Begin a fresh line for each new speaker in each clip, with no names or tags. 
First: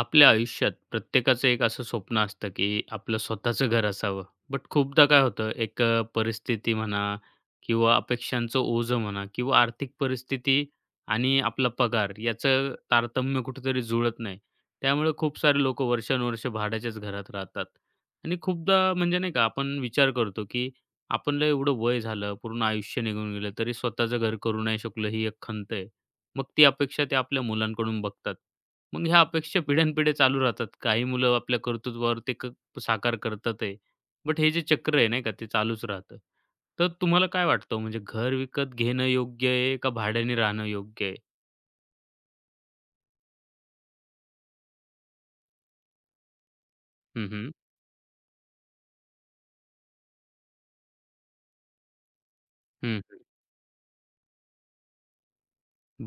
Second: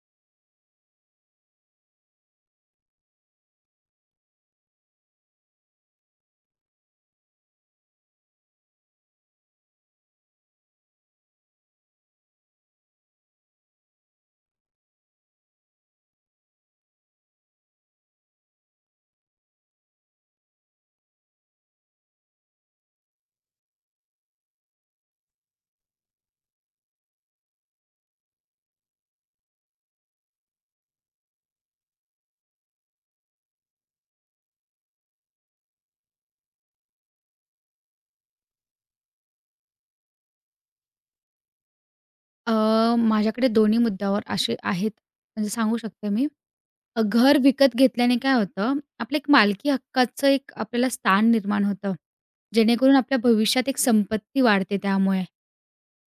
आपल्या आयुष्यात प्रत्येकाचं एक असं स्वप्न असतं की आपलं स्वतःचं घर असावं. बट खूपदा काय होतं एक परिस्थिती म्हणा किंवा अपेक्षांचं ओझं म्हणा किंवा आर्थिक परिस्थिती आणि आपला पगार याचं तारतम्य कुठेतरी जुळत नाही. त्यामुळे खूप सारे लोकं वर्षानुवर्षे भाड्याच्याच घरात राहतात. आणि खूपदा म्हणजे नाही का आपण विचार करतो की आपणला एवढं वय झालं, पूर्ण आयुष्य निघून गेलं, तरी स्वतःचं घर करू नाही शकलो ही एक खंत आहे. मग ती अपेक्षा ते आपल्या मुलांकडून बघतात. मग ह्या अपेक्षा पिढ्यानपिढ्या चालू राहतात. काही मुलं आपल्या कर्तृत्वावर ते क साकार करतात आहे. बट हे जे चक्र आहे नाही का, ते चालूच राहतं. तर तुम्हाला काय वाटतं म्हणजे घर विकत घेणं योग्य आहे का भाड्याने राहणं योग्य आहे?
अ, माझ्याकडे दोन्ही मुद्द्यावर असे आहेत, म्हणजे सांगू शकते मी.
हं,
घर
हं.
विकत घेतल्याने काय होतं, आपलं एक मालकी हक्काचं एक आपल्याला स्थान निर्माण होतं. जेणेकरून
हं,
आपल्या
हं.
भविष्यात एक संपत्ती वाढते त्यामुळे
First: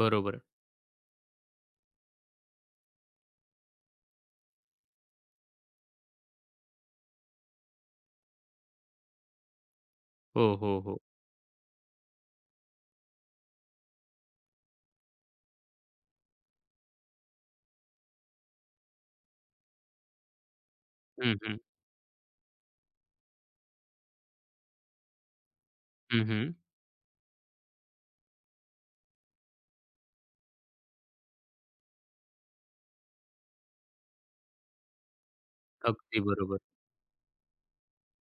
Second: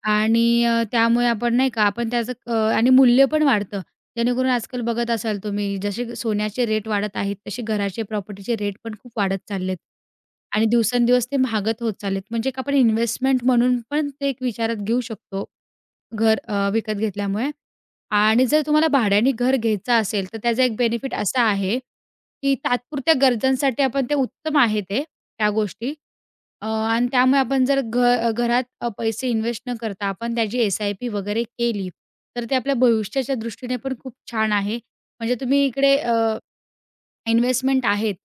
बरोबर.
आणि त्यामुळे आपण नाही का, आपण त्याचं आणि मूल्य पण वाढतं. जेणेकरून आजकाल बघत असाल तुम्ही, जसे सोन्याचे रेट वाढत आहेत, तसे घराचे, प्रॉपर्टीचे रेट पण खूप वाढत चाललेत
हो,
आणि
हो, हो.
दिवसेंदिवस ते महागत होत चाललेत. म्हणजे एक आपण इन्व्हेस्टमेंट म्हणून पण ते एक विचारात घेऊ शकतो. घर विकत घेतल्यामुळे आणि जर तुम्हाला भाड्याने घर घ्यायचं असेल, तर त्याचा एक बेनिफिट
हं,
असा
हं.
आहे, की तात्पुरत्या गरजांसाठी आपण ते उत्तम आहे ते, त्या गोष्टी.
हं, हं.
आणि त्यामुळे आपण जर घरात पैसे इन्व्हेस्ट न करता आपण त्याची एस-आय-पी वगैरे केली, तर ते आपल्या भविष्याच्या दृष्टीने पण खूप छान आहे. म्हणजे तुम्ही इकडे
अगदी बरोबर.
इन्व्हेस्टमेंट आहेत,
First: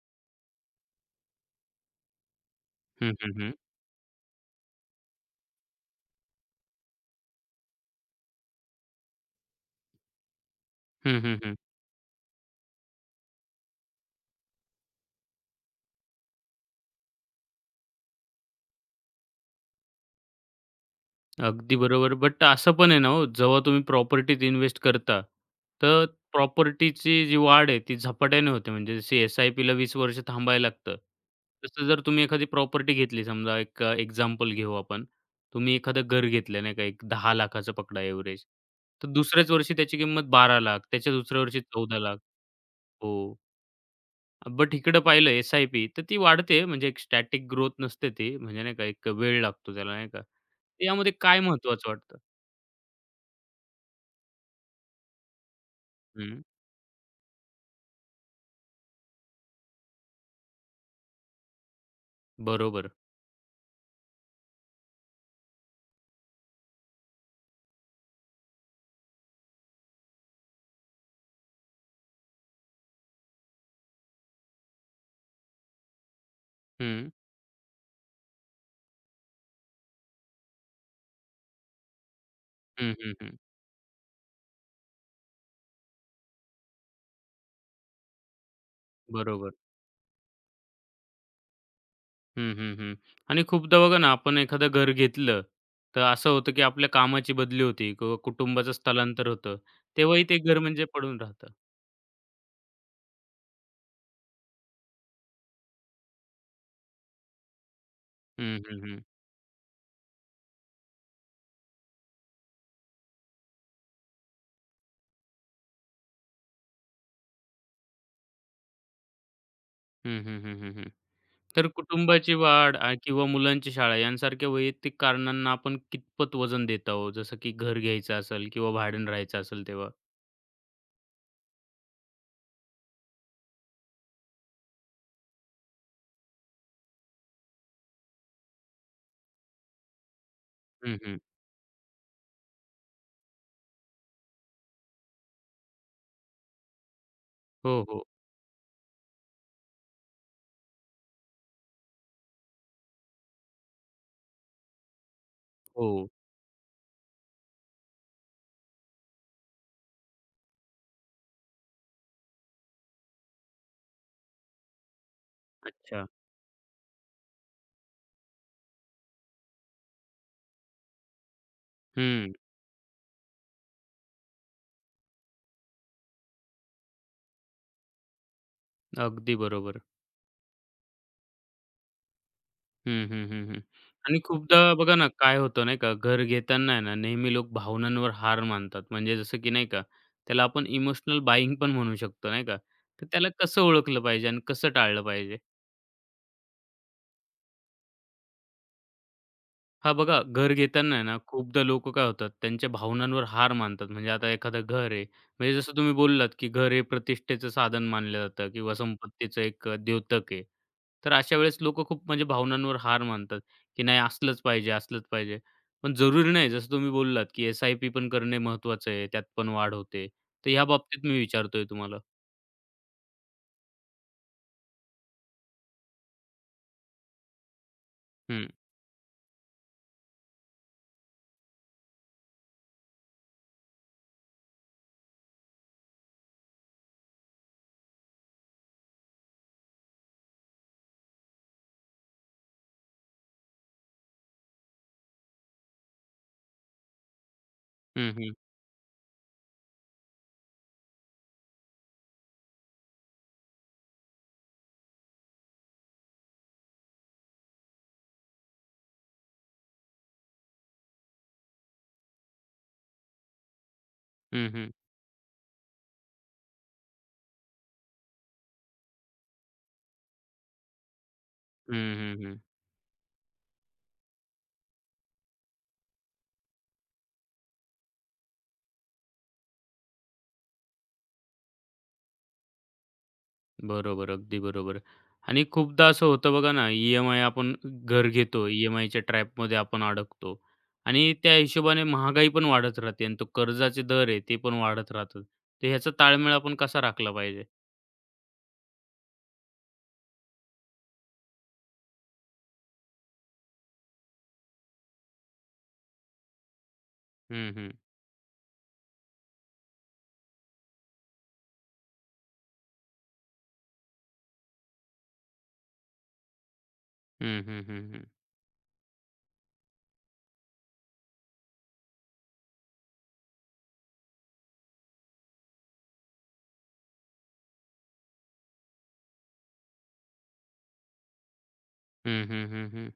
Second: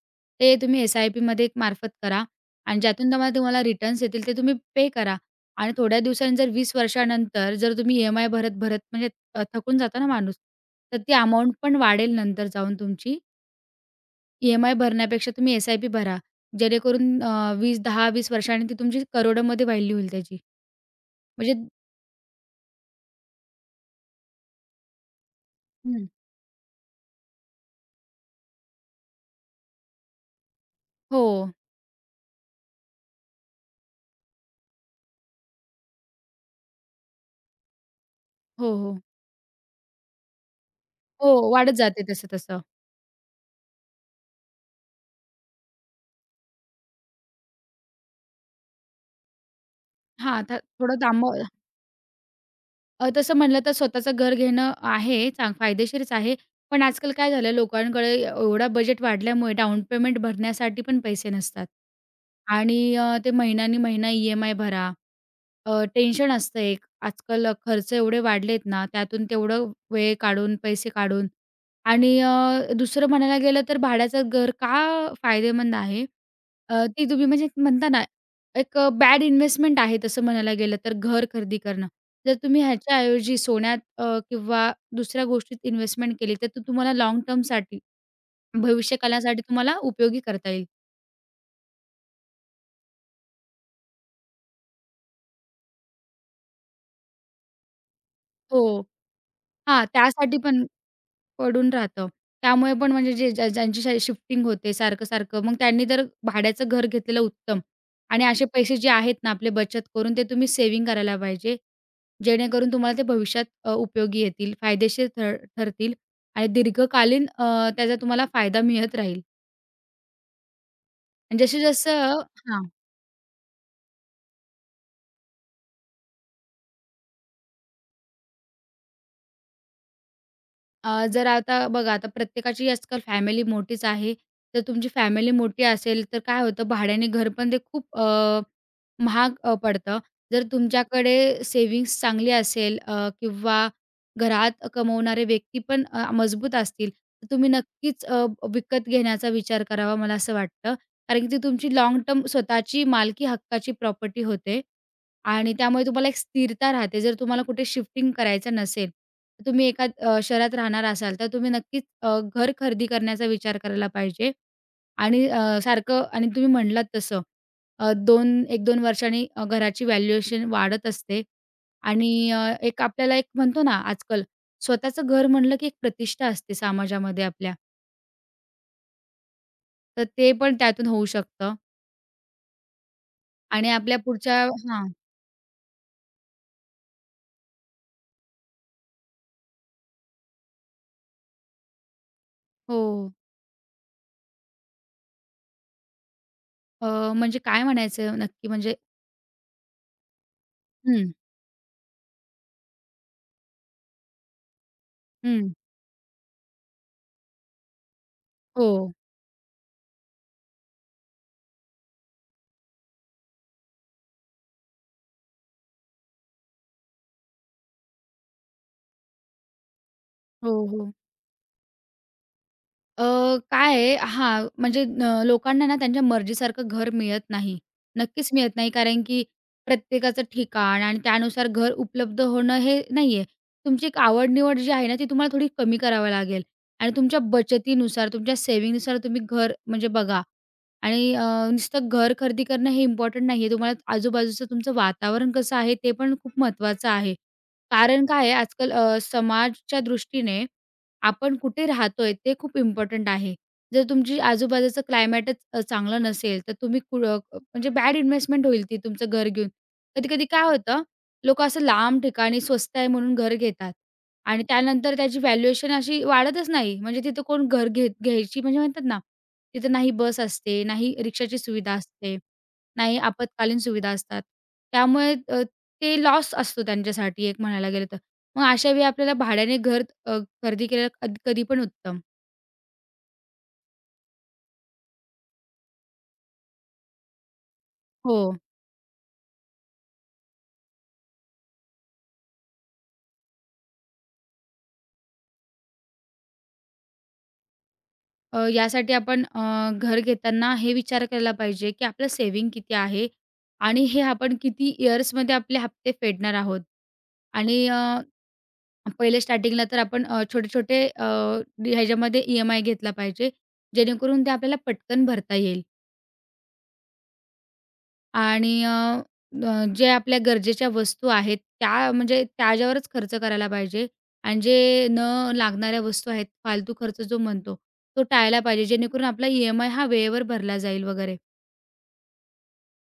ते तुम्ही एस-आय-पीमध्ये एक मार्फत करा आणि ज्यातून
हं, हं,
तुम्हाला
हं.
तुम्हाला रिटर्न्स येतील ते तुम्ही पे करा आणि थोड्या दिवसांनी जर 20 वर्षानंतर जर तुम्ही ई-एम-आय भरत-भरत म्हणजे थकून जातो ना माणूस, तर ती
हं,
अमाउंट
हं,
पण वाढेल नंतर जाऊन तुमची. ई-एम-आय भरण्यापेक्षा तुम्ही एस-आय-पी भरा. जेणेकरून अ, 20 10-20 वर्षांनी ती तुमची करोडोमध्ये व्हॅल्यू होईल त्याची. म्हणजे
अगदी बरोबर. बट असं पण आहे ना हो, जेव्हा तुम्ही प्रॉपर्टीत इन्व्हेस्ट करता, तर
हं.
प्रॉपर्टीची जी वाढ आहे ती झपाट्याने होते. म्हणजे जशी एस-आय-पीला 20 वर्ष थांबायला लागतं.
हो.
तसं जर तुम्ही एखादी प्रॉपर्टी घेतली समजा एक एक्झाम्पल घेऊ आपण. तुम्ही एखादं घर घेतलं नाही का, एक 10 लाखाचं पकडा एव्हरेज.
हो, हो.
तर दुसऱ्याच वर्षी त्याची किंमत 12 लाख, त्याच्या
हो,
दुसऱ्या वर्षी
वाढत
14
जाते
लाख.
तसं-तसं.
हो. बट इकडं पाहिलं एस-आय-पी तर ती वाढते म्हणजे एक स्टॅटिक ग्रोथ नसते ती. म्हणजे नाही का एक वेळ लागतो त्याला नाही का.
हां, आता
तर
थोडं
यामध्ये
थांबव.
काय महत्त्वाचं वाटतं?
तसं म्हणलं तर स्वतःचं घर घेणं आहे, फायदेशीरच आहे.
हं,
पण आजकाल काय झालं लोकांकडे एवढा बजेट वाढल्यामुळे डाउन पेमेंट भरण्यासाठी पण पैसे नसतात.
बरोबर.
आणि ते महिन्यानी महिना ई-एम-आय भरा. टेन्शन असतं एक. आजकाल खर्च एवढे वाढलेत ना, त्यातून तेवढं वेळ काढून, पैसे काढून आणि दुसरं म्हणायला गेलं तर भाड्याचं घर का फायदेमंद आहे? ती
हं,
तुम्ही म्हणजे म्हणता ना, एक बॅड इन्व्हेस्टमेंट आहे तसं म्हणायला गेलं तर घर खरेदी करणं. जर तुम्ही
हं, हं,
ह्याच्याऐवजी
हं.
सोन्यात किंवा दुसऱ्या गोष्टीत इन्व्हेस्टमेंट केली, तर तो तुम्हाला लाँग टर्मसाठी भविष्यकालासाठी
बरोबर.
तुम्हाला उपयोगी करता येईल.
हं, हं, हं. आणि खूपदा बघा ना आपण एखादं घर घेतलं, तर असं होतं की आपल्या कामाची बदली होती किंवा कुटुंबाचं
हो.
स्थलांतर होतं.
हां,
तेव्हाही
त्यासाठी
ते घर
पण
म्हणजे पडून राहतं.
पडून राहतं. त्यामुळे पण म्हणजे जे ज्यांची शिफ्टिंग होते सारखं-सारखं, मग त्यांनी तर भाड्याचं घर घेतलेलं उत्तम आणि असे
हं,
पैसे
हं,
जे
हं.
आहेत ना आपले बचत करून ते तुम्ही सेव्हिंग करायला पाहिजे. जेणेकरून तुम्हाला ते भविष्यात उपयोगी येतील, फायदेशीर ठरतील आणि दीर्घकालीन त्याचा तुम्हाला फायदा मिळत राहील
हं, हं, हं, हं,
आणि
तर
जसं-जसं
कुटुंबाची
हां.
वाढ किंवा मुलांची शाळा यांसारख्या वैयक्तिक कारणांना आपण कितपत वजन देत आहोत? जसं की घर घ्यायचं असेल किंवा भाड्यानं राहायचं असेल तेव्हा?
जर आता बघा आता प्रत्येकाची आजकाल फॅमिली मोठीच आहे. जर तुमची फॅमिली मोठी असेल, तर काय होतं भाड्याने घर पण ते खूप महाग पडतं. जर
हं,
तुमच्याकडे
हं.
सेव्हिंग्ज चांगली असेल किंवा घरात कमवणारे व्यक्ती पण मजबूत असतील, तर तुम्ही
हो, हो.
नक्कीच विकत घेण्याचा विचार करावा मला असं वाटतं. कारण की ती तुमची लाँग टर्म स्वतःची मालकी हक्काची प्रॉपर्टी होते आणि त्यामुळे तुम्हाला
हो.
एक स्थिरता राहते. जर तुम्हाला कुठे शिफ्टिंग करायचं नसेल तुम्ही एका शहरात राहणार असाल, तर तुम्ही नक्कीच घर खरेदी करण्याचा विचार करायला पाहिजे आणि सारखं
अच्छा.
आणि तुम्ही म्हणलात तसं अ, 2 1-2 वर्षांनी घराची व्हॅल्युएशन वाढत असते आणि
हं.
एक आपल्याला एक म्हणतो ना आजकाल स्वतःचं घर म्हणलं की एक प्रतिष्ठा असते समाजामध्ये आपल्या,
अगदी बरोबर.
तर ते पण त्यातून होऊ शकतं
हं, हं, हं, हं.
आणि आपल्या
आणि
पुढच्या
खूपदा
हां.
बघा ना, काय होतं नाही का, घर घेताना आहे ना, नेहमी लोक भावनांवर हार मानतात. म्हणजे जसं की नाही का, त्याला आपण इमोशनल बायिंग पण म्हणू शकतो, नाही का?
हो.
तर त्याला कसं ओळखलं पाहिजे आणि कसं टाळलं पाहिजे?
अ, म्हणजे काय म्हणायचं नक्की म्हणजे
हां, बघा घर घेताना आहे
हं,
ना, खूपदा लोकं काय होतात, त्यांच्या भावनांवर हार मानतात. म्हणजे आता एखादं घर आहे,
हं.
म्हणजे जसं तुम्ही बोललात, की घर हे प्रतिष्ठेचं साधन मानलं जातं
हो.
किंवा संपत्तीचं एक द्योतक आहे. तर अशा वेळेस लोकं खूप म्हणजे भावनांवर हार मानतात, की नाही असलंच पाहिजे, असलंच पाहिजे. पण जरुरी नाही, जसं तुम्ही बोललात, की एस-आय-पी पण करणे महत्त्वाचं आहे, त्यात पण वाढ होते. तर
हो,
ह्या
हो.
बाबतीत मी विचारतोय तुम्हाला.
अ, काय आहे हां, म्हणजे न लोकांना ना त्यांच्या मर्जीसारखं घर मिळत नाही. नक्कीच
हं.
मिळत नाही कारण की प्रत्येकाचं ठिकाण आणि त्यानुसार घर उपलब्ध होणं हे नाही. तुमची एक आवड-निवड जी आहे ना, ती तुम्हाला थोडी कमी करावी लागेल आणि तुमच्या बचतीनुसार, तुमच्या सेव्हिंगनुसार तुम्ही घर म्हणजे बघा आणि नुसतं घर खरेदी करणं हे इम्पॉर्टंट नाही. तुम्हाला आजूबाजूचं तुमचं वातावरण कसं आहे, ते पण खूप महत्त्वाचं आहे. कारण
हं,
काय आहे
हं.
आजकाल समाजाच्या दृष्टीने आपण कुठे राहतोय ते खूप इम्पॉर्टंट आहे. जर तुमची आजूबाजूचं क्लायमेटच चांगलं नसेल, तर तुम्ही म्हणजे बॅड इन्व्हेस्टमेंट होईल ती तुमचं घर घेऊन. कधी-कधी काय होतं, लोकं असं लांब ठिकाणी स्वस्त आहे म्हणून घर घेतात आणि
हं, हं.
त्यानंतर त्याची व्हॅल्युएशन अशी वाढतच नाही. म्हणजे तिथं कोण घर घ्यायची म्हणजे म्हणतात ना, तिथं नाही बस असते, नाही रिक्षाची सुविधा असते,
हं, हं,
नाही आपत्कालीन सुविधा असतात. त्यामुळे ते लॉस असतो त्यांच्यासाठी एक म्हणायला गेलं तर. मग अशा वेळी आपल्याला भाड्याने घर खरेदी केलेलं कधी पण उत्तम.
बरोबर. अगदी बरोबर. आणि खूपदा असं होतं बघा ना, ई-एम-आय आपण घर
हो.
घेतो. ई-एम-आयच्या ट्रॅपमध्ये आपण अडकतो आणि त्या हिशोबाने महागाई पण वाढत राहते आणि तो कर्जाचे दर आहे ते पण वाढत राहतात. तर ह्याचा ताळमेळ आपण कसा राखला पाहिजे?
यासाठी आपण घर घेताना हे विचार केला पाहिजे, की आपलं सेव्हिंग किती आहे आणि हे आपण किती इयर्समध्ये आपले हप्ते फेडणार आहोत.
हं,
आणि
हं.
पहिले स्टार्टिंगला तर आपण छोटे-छोटे ह्याच्यामध्ये ई-एम-आय घेतला पाहिजे, जेणेकरून ते आपल्याला पटकन भरता येईल.
हं, हं, हं, हं.
आणि अ, अ, जे आपल्या गरजेच्या वस्तू आहेत, त्या म्हणजे त्याच्यावरच खर्च करायला पाहिजे आणि जे लागणाऱ्या वस्तू आहेत, फालतू खर्च जो म्हणतो, तो टाळला पाहिजे. जेणेकरून आपला ई-एम-आय हा वेळेवर भरला जाईल वगैरे.
हं, हं, हं, हं.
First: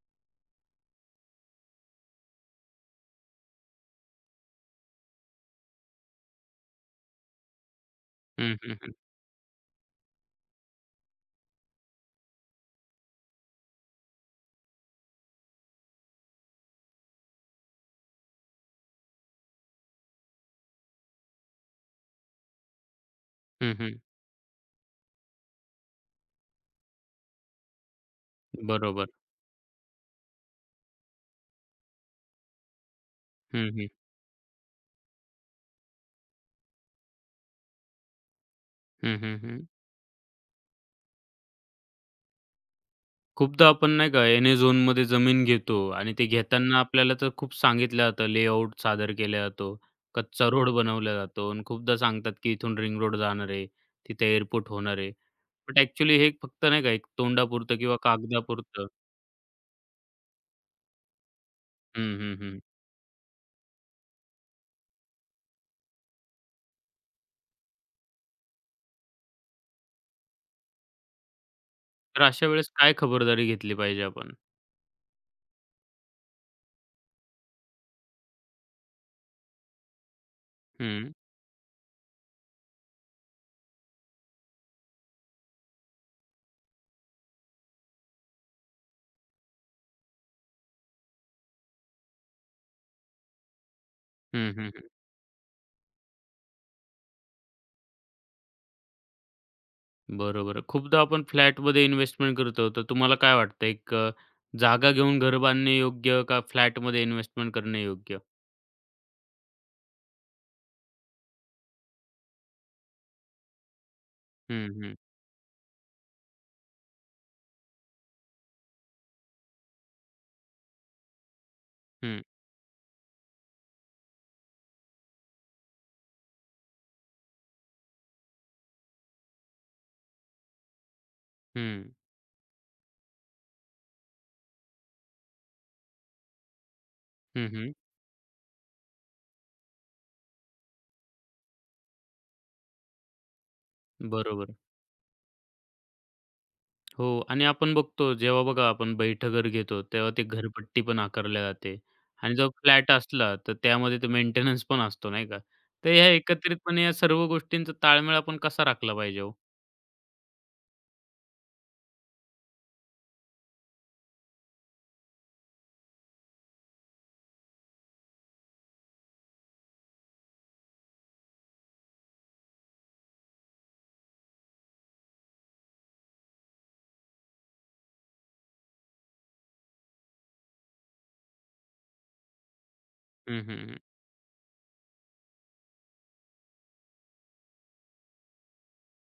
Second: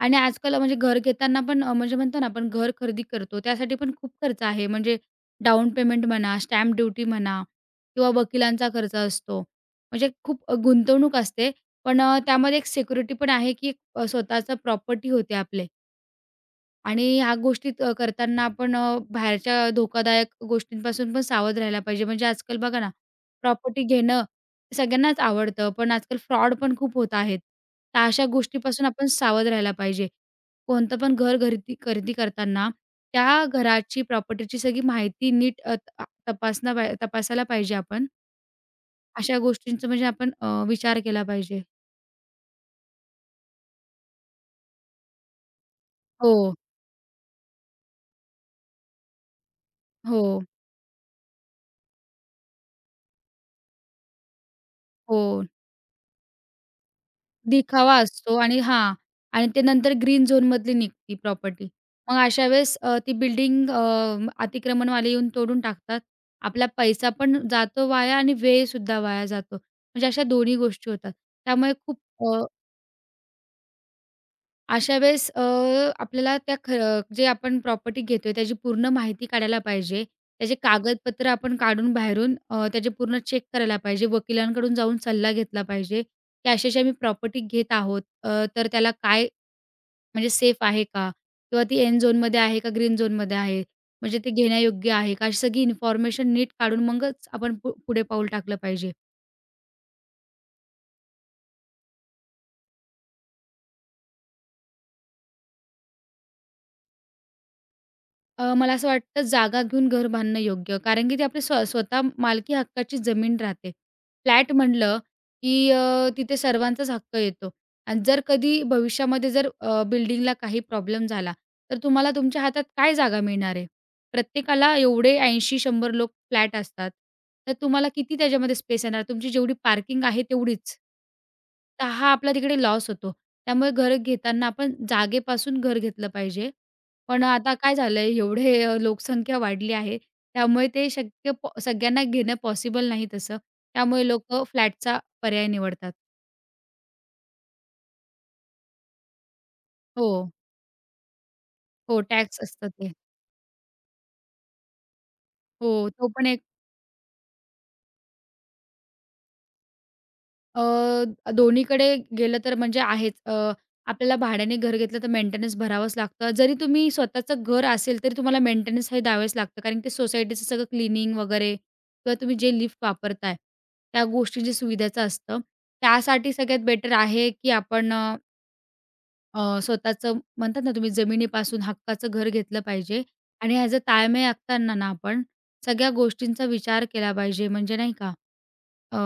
आणि आजकाल म्हणजे घर घेताना पण म्हणजे म्हणतो ना आपण घर खरेदी करतो, त्यासाठी पण खूप खर्च आहे. म्हणजे डाउन पेमेंट म्हणा, स्टॅम्प ड्युटी म्हणा किंवा
हं,
वकिलांचा
हं, हं.
खर्च असतो. म्हणजे खूप गुंतवणूक असते. पण त्यामध्ये एक सिक्युरिटी पण आहे, की एक, स्वतःचा प्रॉपर्टी होते आपले. आणि ह्या गोष्टी करताना आपण बाहेरच्या धोकादायक गोष्टींपासून पण सावध राहायला पाहिजे. म्हणजे आजकाल बघा ना, प्रॉपर्टी
हं,
घेणं सगळ्यांनाच आवडतं, पण आजकाल फ्रॉड पण खूप होत आहेत. तर अशा गोष्टीपासून आपण
बरोबर.
सावध राहायला पाहिजे. कोणतं पण घर घरती खरेदी करताना त्या
हं, हं.
घराची, प्रॉपर्टीची सगळी माहिती नीट अ, त तपासणं पा तपासायला पाहिजे आपण.
हं,
अशा
हं, हं.
गोष्टींचा म्हणजे आपण विचार केला पाहिजे.
खूपदा आपण नाही का एन-ए झोनमध्ये जमीन घेतो आणि ते
हो,
घेताना आपल्याला तर खूप सांगितलं जातं, लेआउट सादर केला जातो,
हो,
कच्चा रोड बनवला जातो आणि खूपदा सांगतात की इथून रिंग रोड जाणार आहे, तिथे एअरपोर्ट होणार आहे.
हो.
बट ॲक्च्युअली हे फक्त नाही का एक तोंडापुरतं किंवा
दिखावा असतो आणि
कागदापुरतं.
हां. आणि ते नंतर ग्रीन झोनमधली निघती प्रॉपर्टी. मग
हं, हं,
अशा
हं.
वेळेस ती बिल्डिंग अतिक्रमणवाले येऊन तोडून टाकतात. आपला पैसा पण जातो वाया आणि वेळसुद्धा वाया जातो. म्हणजे अशा दोन्ही गोष्टी होतात. त्यामुळे खूप.
तर
अ,
अशा वेळेस काय खबरदारी घेतली पाहिजे आपण?
अशा वेळेस आपल्याला त्या ख जे आपण प्रॉपर्टी घेतोय त्याची पूर्ण माहिती काढायला पाहिजे. त्याचे
हं,
कागदपत्र आपण काढून बाहेरून त्याचे पूर्ण चेक करायला पाहिजे. वकिलांकडून जाऊन सल्ला घेतला पाहिजे, की अशी-अशी आम्ही प्रॉपर्टी घेत आहोत. तर त्याला काय म्हणजे सेफ आहे का? किंवा ती एंड झोनमध्ये आहे का ग्रीन झोनमध्ये आहे? म्हणजे ते
हं, हं, हं.
घेण्यायोग्य आहे का? अशी सगळी इन्फॉर्मेशन नीट काढून मगच आपण पुढे पाऊल टाकलं पाहिजे.
बरोबर. खूपदा आपण फ्लॅटमध्ये इन्व्हेस्टमेंट करतो, तर तुम्हाला काय वाटतं एक जागा घेऊन घर बांधणे योग्य का फ्लॅटमध्ये इन्व्हेस्टमेंट करणे योग्य?
मला असं वाटतं जागा घेऊन घर बांधणं योग्य. कारण की ती आपली स्वतः मालकी हक्काची जमीन राहते. फ्लॅट
हं, हं,
म्हटलं, की तिथे सर्वांचाच हक्क येतो आणि जर कधी भविष्यामध्ये जर बिल्डिंगला काही प्रॉब्लेम झाला, तर तुम्हाला
हं.
तुमच्या हातात काय जागा मिळणार आहे? प्रत्येकाला एवढे 80-100 लोक फ्लॅट असतात. तर तुम्हाला किती त्याच्यामध्ये स्पेस येणार? तुमची जेवढी पार्किंग आहे तेवढीच.
हं.
तर हा आपला तिकडे लॉस होतो. त्यामुळे घर घेताना आपण जागेपासून घर घेतलं पाहिजे. पण
हं,
आता
हं.
काय झालंय एवढे लोकसंख्या वाढली आहे. त्यामुळे ते शक्य पॉ सगळ्यांना घेणं पॉसिबल नाही तसं. त्यामुळे लोकं
बरोबर.
फ्लॅटचा पर्याय निवडतात.
हो आणि आपण बघतो जेव्हा बघा आपण बैठं घर घेतो,
हो,
तेव्हा ते घरपट्टी पण आकारल्या जाते
हो,
आणि
टॅक्स
जो
असतं
फ्लॅट
ते.
असला, तर त्यामध्ये तो मेंटेनन्स पण असतो नाही का?
हो,
तर ह्या
तो पण एक.
एकत्रितपणे या सर्व गोष्टींचा ताळमेळ आपण कसा राखला पाहिजे हो?
अ, दोन्हीकडे गेलं तर म्हणजे आहेच. आपल्याला भाड्याने घर घेतलं तर मेंटेनन्स भरावंच लागतं. जरी तुम्ही स्वतःचं घर असेल तरी तुम्हाला मेंटेनन्स हे द्यावेच लागतं. कारण की सोसायटीचं सगळं क्लीनिंग वगैरे किंवा तुम्ही जे लिफ्ट वापरताय, त्या गोष्टी जे सुविधाचं असतं. त्यासाठी सगळ्यात बेटर आहे की आपण स्वतःचं म्हणतात ना तुम्ही जमिनीपासून हक्काचं घर घेतलं पाहिजे
हं,
आणि
हं,
ॲज अ
हं.
ताळमेळ आखताना ना आपण सगळ्या गोष्टींचा विचार केला पाहिजे म्हणजे नाही का. अ,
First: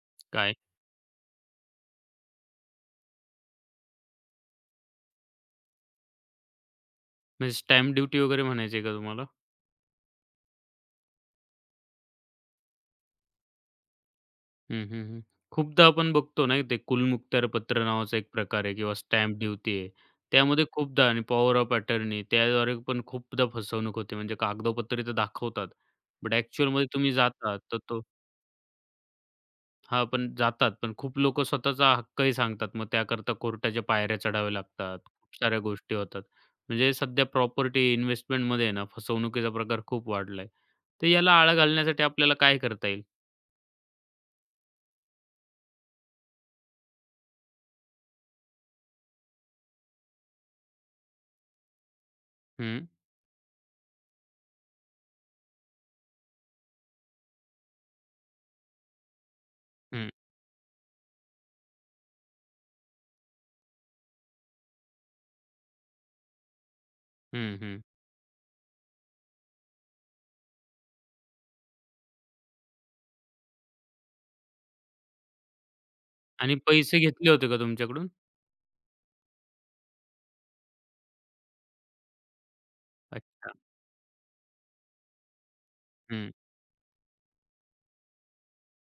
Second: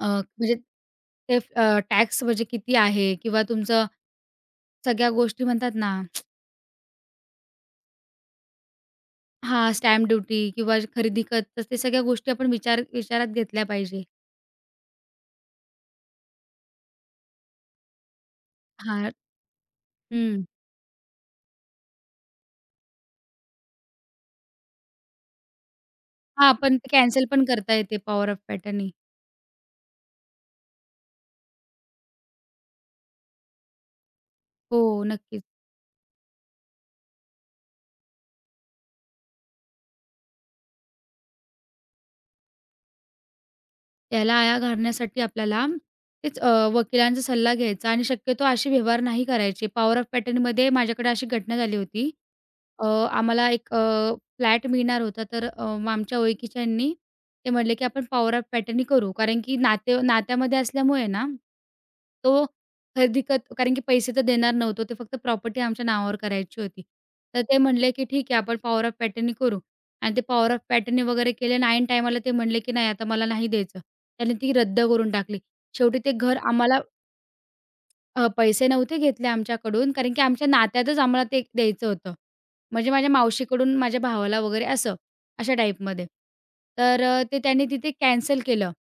अ, म्हणजे
काय?
ते टॅक्स म्हणजे किती आहे किंवा तुमचं सगळ्या गोष्टी म्हणतात ना.
म्हणजे स्टॅम्प ड्युटी वगैरे म्हणायची का तुम्हाला?
हां, स्टॅम्प ड्युटी किंवा खरेदी खत तर ते सगळ्या गोष्टी आपण विचारात घेतल्या पाहिजे.
हं, हं, हं. खूपदा आपण बघतो ना, ते कुलमुखत्यार पत्र नावाचा एक प्रकार आहे किंवा
हां.
स्टॅम्प ड्युटी आहे.
हं.
त्यामध्ये खूपदा आणि पॉवर ऑफ अटर्नी त्याद्वारे पण खूपदा फसवणूक होते. म्हणजे कागदोपत्री तर दाखवतात. बट
हां, पण
ॲक्चुअलमध्ये
ते
तुम्ही
कॅन्सल पण
जाता
करता
तर
येते
तो
पॉवर ऑफ पॅटर्ननी.
हां, पण जातात. पण खूप लोकं स्वतःचा हक्कही सांगतात. मग त्याकरता कोर्टाच्या पायऱ्या चढाव्या
हो,
लागतात. खूप
नक्कीच.
साऱ्या गोष्टी होतात. म्हणजे सध्या प्रॉपर्टी इन्व्हेस्टमेंटमध्ये आहे ना, फसवणुकीचा प्रकार खूप वाढला तर याला आळा घालण्यासाठी आपल्याला काय करता येईल?
त्याला आळा घालण्यासाठी आपल्याला तेच वकिलांचा सल्ला घ्यायचा आणि शक्यतो असे व्यवहार नाही करायचे. पॉवर ऑफ पॅटर्नमध्ये माझ्याकडे अशी घटना झाली होती. अ,
हं,
आम्हाला एक फ्लॅट मिळणार होता, तर मग आमच्या ओळखीच्यांनी ते म्हटले, की आपण पॉवर पॅटर्ननी करू. कारण की
हं,
नात्यामध्ये असल्यामुळे ना, तो खरेदी करत कारण की पैसे तर देणार नव्हतो. ते फक्त प्रॉपर्टी आमच्या नावावर करायची होती. तर ते
हं, हं.
म्हणले, की ठीक आहे आपण पॉवर ऑफ पॅटर्ननी करू. आणि ते पॉवर ऑफ पॅटर्ननी वगैरे केले आणि ऐन टाईमाला ते म्हणले, की नाही आता मला नाही द्यायचं. त्याने ती रद्द करून टाकली. शेवटी ते घर
आणि
आम्हाला
पैसे घेतले होते का तुमच्याकडून?
पैसे नव्हते घेतले आमच्याकडून, कारण की आमच्या नात्यातच आम्हाला ते द्यायचं होतं. म्हणजे माझ्या
अच्छा.
मावशीकडून माझ्या भावाला वगैरे असं, अशा टाईपमध्ये.
हं,
तर ते त्यांनी तिथे कॅन्सल केलं.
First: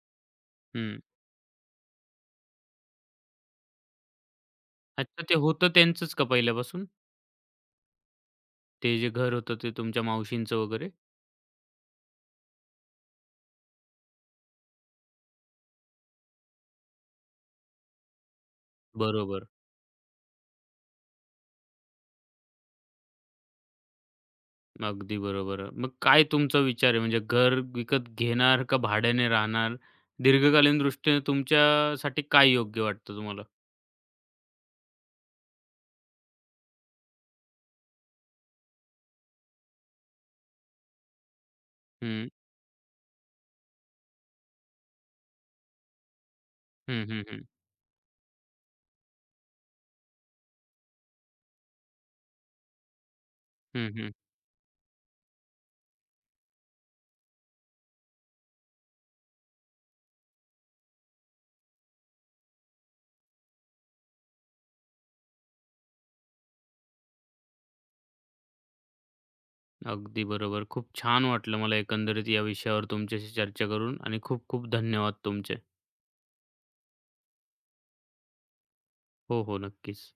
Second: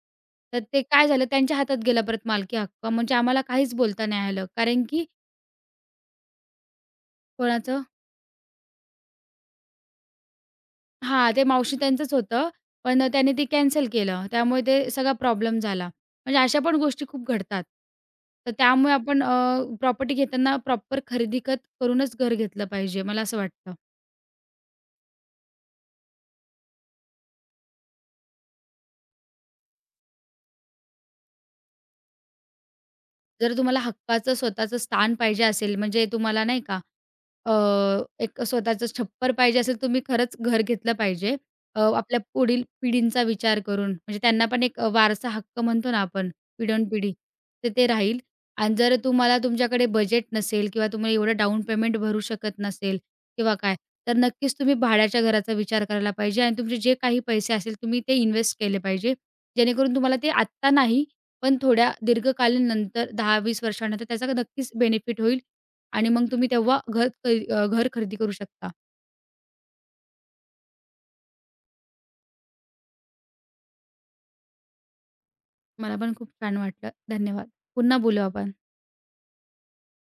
तर ते
हं.
काय झालं त्यांच्या हातात गेला परत मालकी हक्क. म्हणजे आम्हाला काहीच बोलता नाही आलं. कारण की
अच्छा ते होतं त्यांचंच का पहिल्यापासून?
कोणाचं?
ते जे घर होतं ते तुमच्या मावशींचं वगैरे?
हां, ते मावशी त्यांचंच होतं. पण त्यांनी ते कॅन्सल केलं. त्यामुळे ते सगळा प्रॉब्लेम झाला. म्हणजे अशा पण गोष्टी खूप घडतात. तर त्यामुळे आपण
बरोबर.
प्रॉपर्टी घेताना प्रॉपर खरेदी खत करूनच घर घेतलं पाहिजे, मला असं वाटतं.
अगदी बरोबर. मग काय तुमचा विचार आहे म्हणजे घर विकत घेणार का भाड्याने राहणार? दीर्घकालीन दृष्टीने तुमच्यासाठी काय योग्य वाटतं तुम्हाला?
जर तुम्हाला हक्काचं स्वतःचं स्थान पाहिजे असेल, म्हणजे तुम्हाला नाही का, अ, एक स्वतःचं छप्पर पाहिजे असेल, तुम्ही खरंच घर घेतलं पाहिजे. आपल्या
हं.
पुढील पिढींचा विचार करून, म्हणजे त्यांना पण एक वारसा हक्क म्हणतो ना आपण,
हं,
पिढोनपिढी,
हं, हं.
तर ते राहील. आणि जर तुम्हाला तुमच्याकडे बजेट नसेल किंवा तुम्ही एवढं डाउन पेमेंट भरू शकत नसेल किंवा काय,
हं, हं.
तर नक्कीच तुम्ही भाड्याच्या घराचा विचार करायला पाहिजे आणि तुमचे जे काही पैसे असेल, तुम्ही ते इन्व्हेस्ट केले पाहिजे. जेणेकरून तुम्हाला ते आत्ता नाही, पण थोड्या दीर्घकालीन नंतर 10-20 वर्षानंतर त्याचा नक्कीच बेनिफिट होईल. आणि मग तुम्ही तेव्हा घर घर खरेदी करू शकता.
अगदी बरोबर. खूप छान वाटलं मला एकंदरीत या विषयावर तुमच्याशी चर्चा करून आणि खूप खूप धन्यवाद तुमचे.
मला पण खूप छान वाटलं. धन्यवाद. पुन्हा बोलू आपण.
हो, हो. नक्कीच.